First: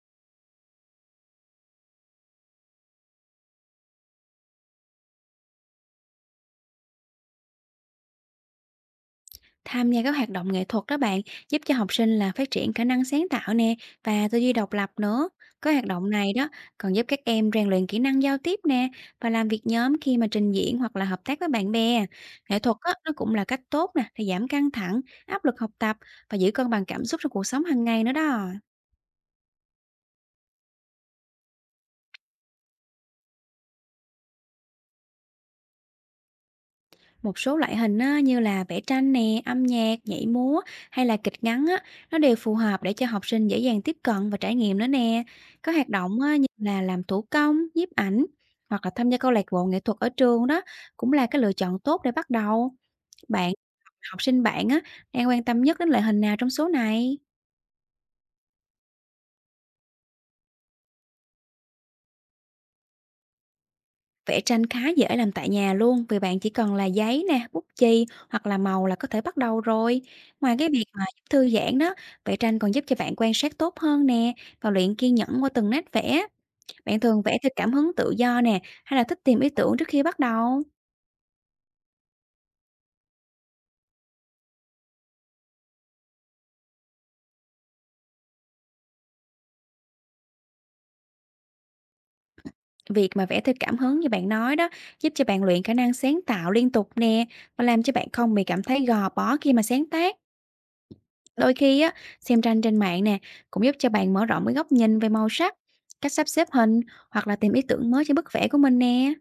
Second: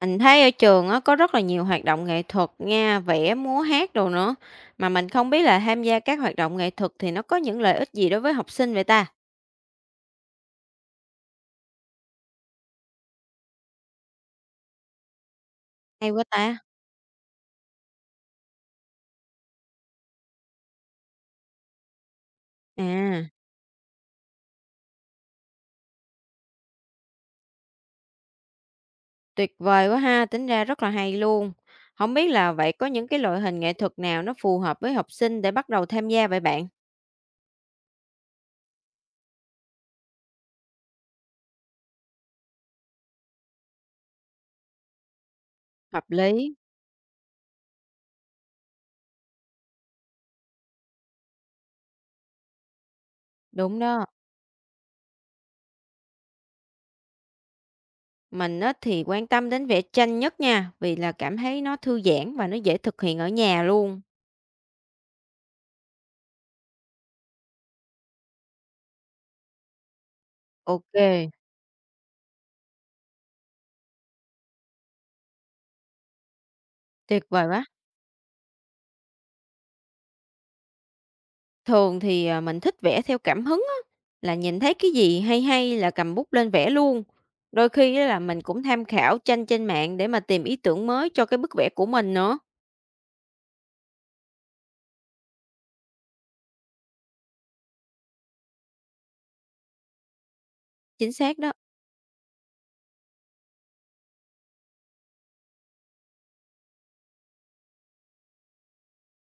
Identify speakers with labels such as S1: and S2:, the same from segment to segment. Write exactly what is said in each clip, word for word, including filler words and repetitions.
S1: Mình thấy ở trường á, có rất là nhiều hoạt động nghệ thuật nha, vẽ, múa, hát đồ nữa. Mà mình không biết là tham gia các hoạt động nghệ thuật thì nó có những lợi ích gì đối với học sinh vậy ta?
S2: Tham gia các hoạt động nghệ thuật đó bạn, giúp cho học sinh là phát triển khả năng sáng tạo nè và tư duy độc lập nữa. Cái hoạt động
S1: Hay quá
S2: này đó
S1: ta.
S2: còn giúp các em rèn luyện kỹ năng giao tiếp nè và làm việc nhóm khi mà trình diễn hoặc là hợp tác với bạn bè. Nghệ thuật á, nó
S1: À,
S2: cũng là cách tốt nè để giảm căng thẳng, áp lực học tập và giữ cân bằng cảm xúc trong cuộc sống hàng ngày nữa đó.
S1: tuyệt vời quá ha, tính ra rất là hay luôn. Không biết là vậy có những cái loại hình nghệ thuật nào nó phù hợp với học sinh để bắt đầu tham gia vậy bạn?
S2: Một số loại hình á, như là vẽ tranh nè, âm nhạc, nhảy múa hay là kịch ngắn á, nó đều phù hợp để cho học sinh dễ dàng tiếp cận và trải nghiệm nữa nè. Có hoạt
S1: Hợp
S2: động á, như
S1: lý,
S2: là làm thủ công, nhiếp ảnh hoặc là tham gia câu lạc bộ nghệ thuật ở trường đó cũng là cái lựa chọn tốt để bắt đầu. Bạn,
S1: đúng đó.
S2: học sinh bạn á, đang quan tâm nhất đến loại hình nào trong số này?
S1: Mình á, thì quan tâm đến vẽ tranh nhất nha, vì là cảm thấy nó thư giãn và nó dễ thực hiện ở nhà luôn.
S2: Vẽ tranh khá dễ làm tại nhà luôn, vì bạn chỉ cần là giấy nè, bút chì hoặc là màu là có thể bắt đầu rồi. Ngoài cái việc
S1: Ok,
S2: mà giúp thư giãn đó, vẽ tranh còn giúp cho bạn quan sát tốt hơn nè và luyện kiên nhẫn qua từng nét vẽ. Bạn thường
S1: tuyệt
S2: vẽ
S1: vời
S2: theo
S1: quá.
S2: cảm hứng tự do nè hay là thích tìm ý tưởng trước khi bắt đầu?
S1: Thường thì, à, mình thích vẽ theo cảm hứng á, là nhìn thấy cái gì hay hay là cầm bút lên vẽ luôn. Đôi khi á là mình cũng tham khảo tranh trên mạng để mà tìm ý tưởng mới cho cái bức vẽ của mình nữa.
S2: Việc mà vẽ theo cảm hứng như bạn nói đó giúp cho bạn luyện khả năng sáng tạo liên tục nè và làm cho bạn không bị cảm thấy gò bó khi mà sáng tác.
S1: Chính xác đó,
S2: Đôi khi á, xem tranh trên mạng nè, cũng giúp cho bạn mở rộng cái góc nhìn về màu sắc, cách sắp xếp hình hoặc là tìm ý tưởng mới cho bức vẽ của mình nè.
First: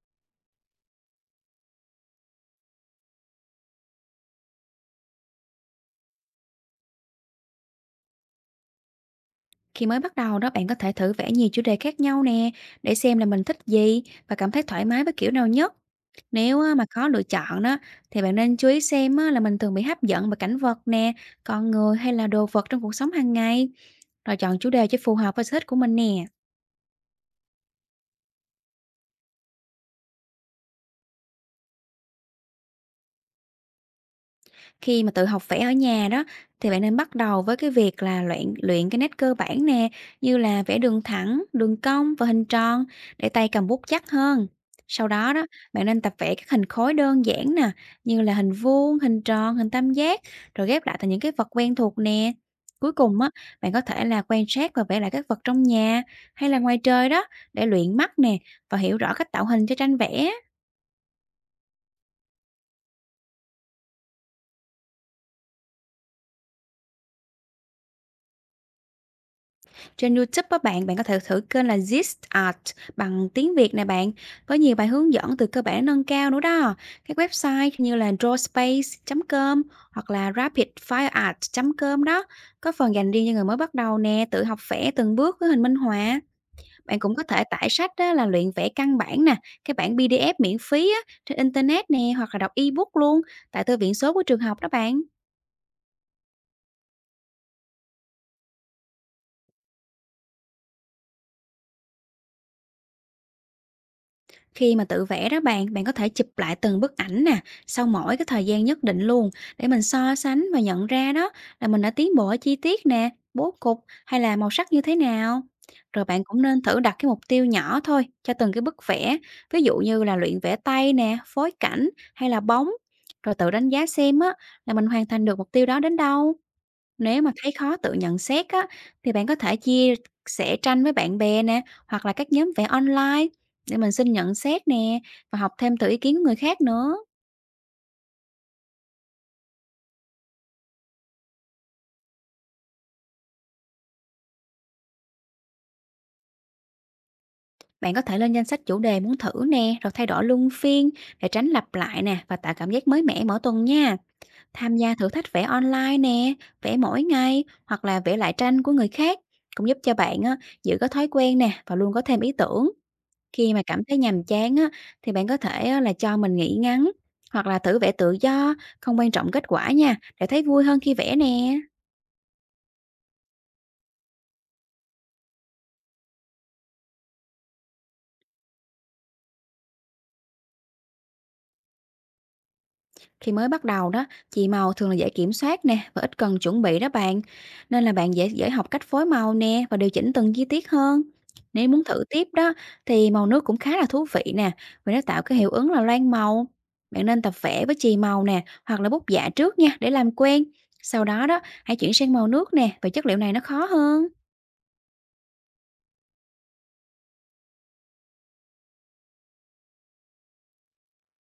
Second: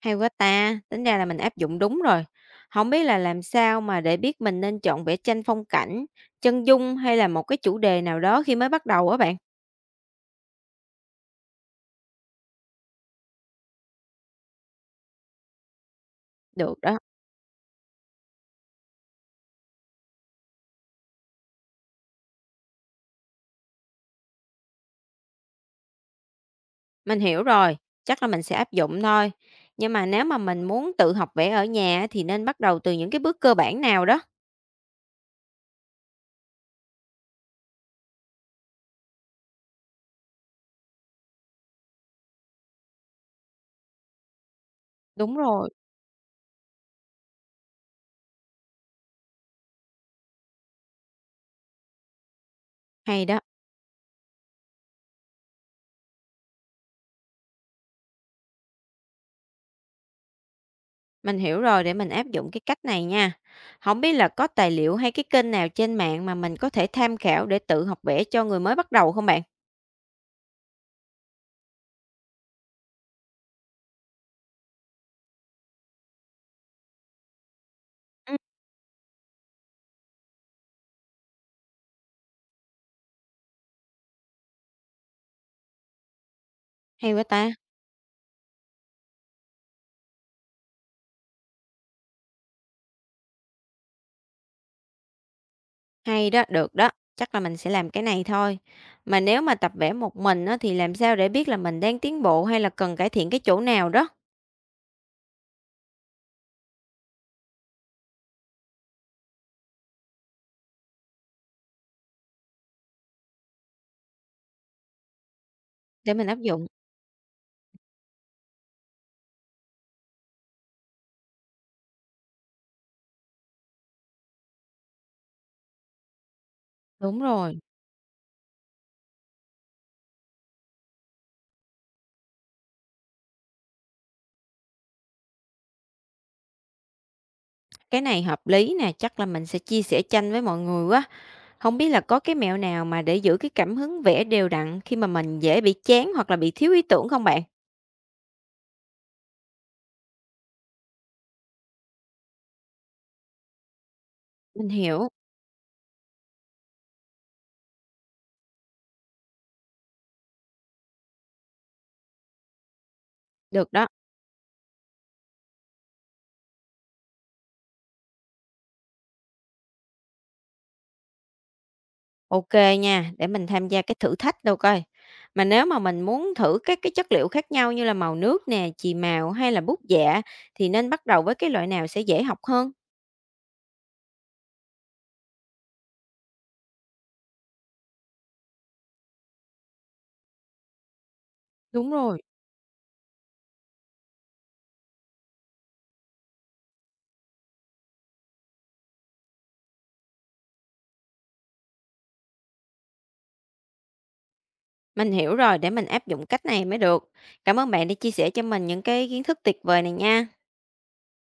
S1: hay quá ta, tính ra là mình áp dụng đúng rồi. Không biết là làm sao mà để biết mình nên chọn vẽ tranh phong cảnh, chân dung hay là một cái chủ đề nào đó khi mới bắt đầu á bạn?
S2: Khi mới bắt đầu đó, bạn có thể thử vẽ nhiều chủ đề khác nhau nè, để xem là mình thích gì và cảm thấy thoải mái với kiểu nào nhất. Nếu á,
S1: Được
S2: mà
S1: đó,
S2: khó lựa chọn đó, thì bạn nên chú ý xem á, là mình thường bị hấp dẫn bởi cảnh vật nè, con người hay là đồ vật trong cuộc sống hàng ngày, rồi chọn chủ đề cho phù hợp với sở thích của mình nè.
S1: mình hiểu rồi, chắc là mình sẽ áp dụng thôi. Nhưng mà nếu mà mình muốn tự học vẽ ở nhà á thì nên bắt đầu từ những cái bước cơ bản nào đó?
S2: Khi mà tự học vẽ ở nhà đó, thì bạn nên bắt đầu với cái việc là luyện luyện cái nét cơ bản nè, như là vẽ đường thẳng, đường cong và hình tròn để tay cầm bút chắc hơn. Sau đó
S1: Đúng
S2: đó,
S1: rồi,
S2: bạn nên tập vẽ các hình khối đơn giản nè, như là hình vuông, hình tròn, hình tam giác, rồi ghép lại thành những cái vật quen thuộc nè. Cuối cùng
S1: hay
S2: á,
S1: đó,
S2: bạn có thể là quan sát và vẽ lại các vật trong nhà hay là ngoài trời đó, để luyện mắt nè và hiểu rõ cách tạo hình cho tranh vẽ.
S1: mình hiểu rồi để mình áp dụng cái cách này nha. Không biết là có tài liệu hay cái kênh nào trên mạng mà mình có thể tham khảo để tự học vẽ cho người mới bắt đầu không bạn?
S2: Trên YouTube á bạn, bạn có thể thử kênh là Zist Art bằng tiếng Việt nè bạn, có nhiều bài hướng dẫn từ cơ bản nâng cao nữa đó. Các website như là
S1: Ừm.
S2: drawspace chấm com hoặc là rapidfireart chấm com đó, có phần dành riêng cho người mới bắt đầu nè, tự học vẽ từng bước với hình minh họa. Bạn
S1: Hay
S2: cũng có
S1: quá ta,
S2: thể tải sách á, là luyện vẽ căn bản nè, cái bản pê đê ép miễn phí á, trên internet nè, hoặc là đọc ebook luôn tại thư viện số của trường học đó bạn.
S1: hay đó, được đó, chắc là mình sẽ làm cái này thôi. Mà nếu mà tập vẽ một mình á, thì làm sao để biết là mình đang tiến bộ hay là cần cải thiện cái chỗ nào đó
S2: Khi mà tự vẽ đó bạn, bạn có thể chụp lại từng bức ảnh nè, sau mỗi cái thời gian nhất định luôn, để mình so sánh và nhận ra đó là mình đã tiến bộ ở chi tiết nè, bố cục hay là màu sắc như thế nào. Rồi
S1: để
S2: bạn
S1: mình áp
S2: cũng nên
S1: dụng?
S2: thử đặt cái mục tiêu nhỏ thôi cho từng cái bức vẽ, ví dụ như là luyện vẽ tay nè, phối cảnh hay là bóng. Rồi tự đánh giá xem á là mình hoàn thành được mục tiêu đó đến đâu.
S1: Đúng
S2: Nếu mà thấy
S1: rồi,
S2: khó tự nhận xét á, thì bạn có thể chia sẻ tranh với bạn bè nè, hoặc là các nhóm vẽ online, để mình xin nhận xét nè và học thêm từ ý kiến của người khác nữa.
S1: cái này hợp lý nè, chắc là mình sẽ chia sẻ tranh với mọi người quá. Không biết là có cái mẹo nào mà để giữ cái cảm hứng vẽ đều đặn khi mà mình dễ bị chán hoặc là bị thiếu ý tưởng không bạn?
S2: Bạn có thể lên danh sách chủ đề muốn thử nè, rồi thay đổi luân phiên để tránh lặp lại nè và tạo cảm giác mới mẻ mỗi tuần nha.
S1: Mình
S2: Tham gia thử
S1: hiểu,
S2: thách vẽ online nè, vẽ mỗi ngày hoặc là vẽ lại tranh của người khác cũng giúp cho bạn á, giữ có thói quen nè và luôn có thêm ý tưởng. Khi mà
S1: được
S2: cảm
S1: đó.
S2: thấy nhàm chán á, thì bạn có thể á là cho mình nghỉ ngắn hoặc là thử vẽ tự do, không quan trọng kết quả nha, để thấy vui hơn khi vẽ nè.
S1: Ok nha, để mình tham gia cái thử thách đâu coi. Mà nếu mà mình muốn thử các cái chất liệu khác nhau như là màu nước nè, chì màu hay là bút dạ thì nên bắt đầu với cái loại nào sẽ dễ học hơn?
S2: Khi mới bắt đầu đó, chì màu thường là dễ kiểm soát nè và ít cần chuẩn bị đó bạn. Nên là bạn dễ dễ học cách phối màu nè và điều chỉnh từng chi tiết hơn. Nếu muốn
S1: Đúng
S2: thử
S1: rồi.
S2: tiếp đó, thì màu nước cũng khá là thú vị nè, vì nó tạo cái hiệu ứng là loang màu. Bạn nên tập vẽ với chì màu nè, hoặc là bút dạ trước nha để làm quen. Sau đó đó, hãy chuyển sang màu nước nè, vì chất liệu này nó khó hơn.
S1: Mình hiểu rồi, để mình áp dụng cách này mới được. Cảm ơn bạn đã chia sẻ cho mình những cái kiến thức tuyệt vời này nha.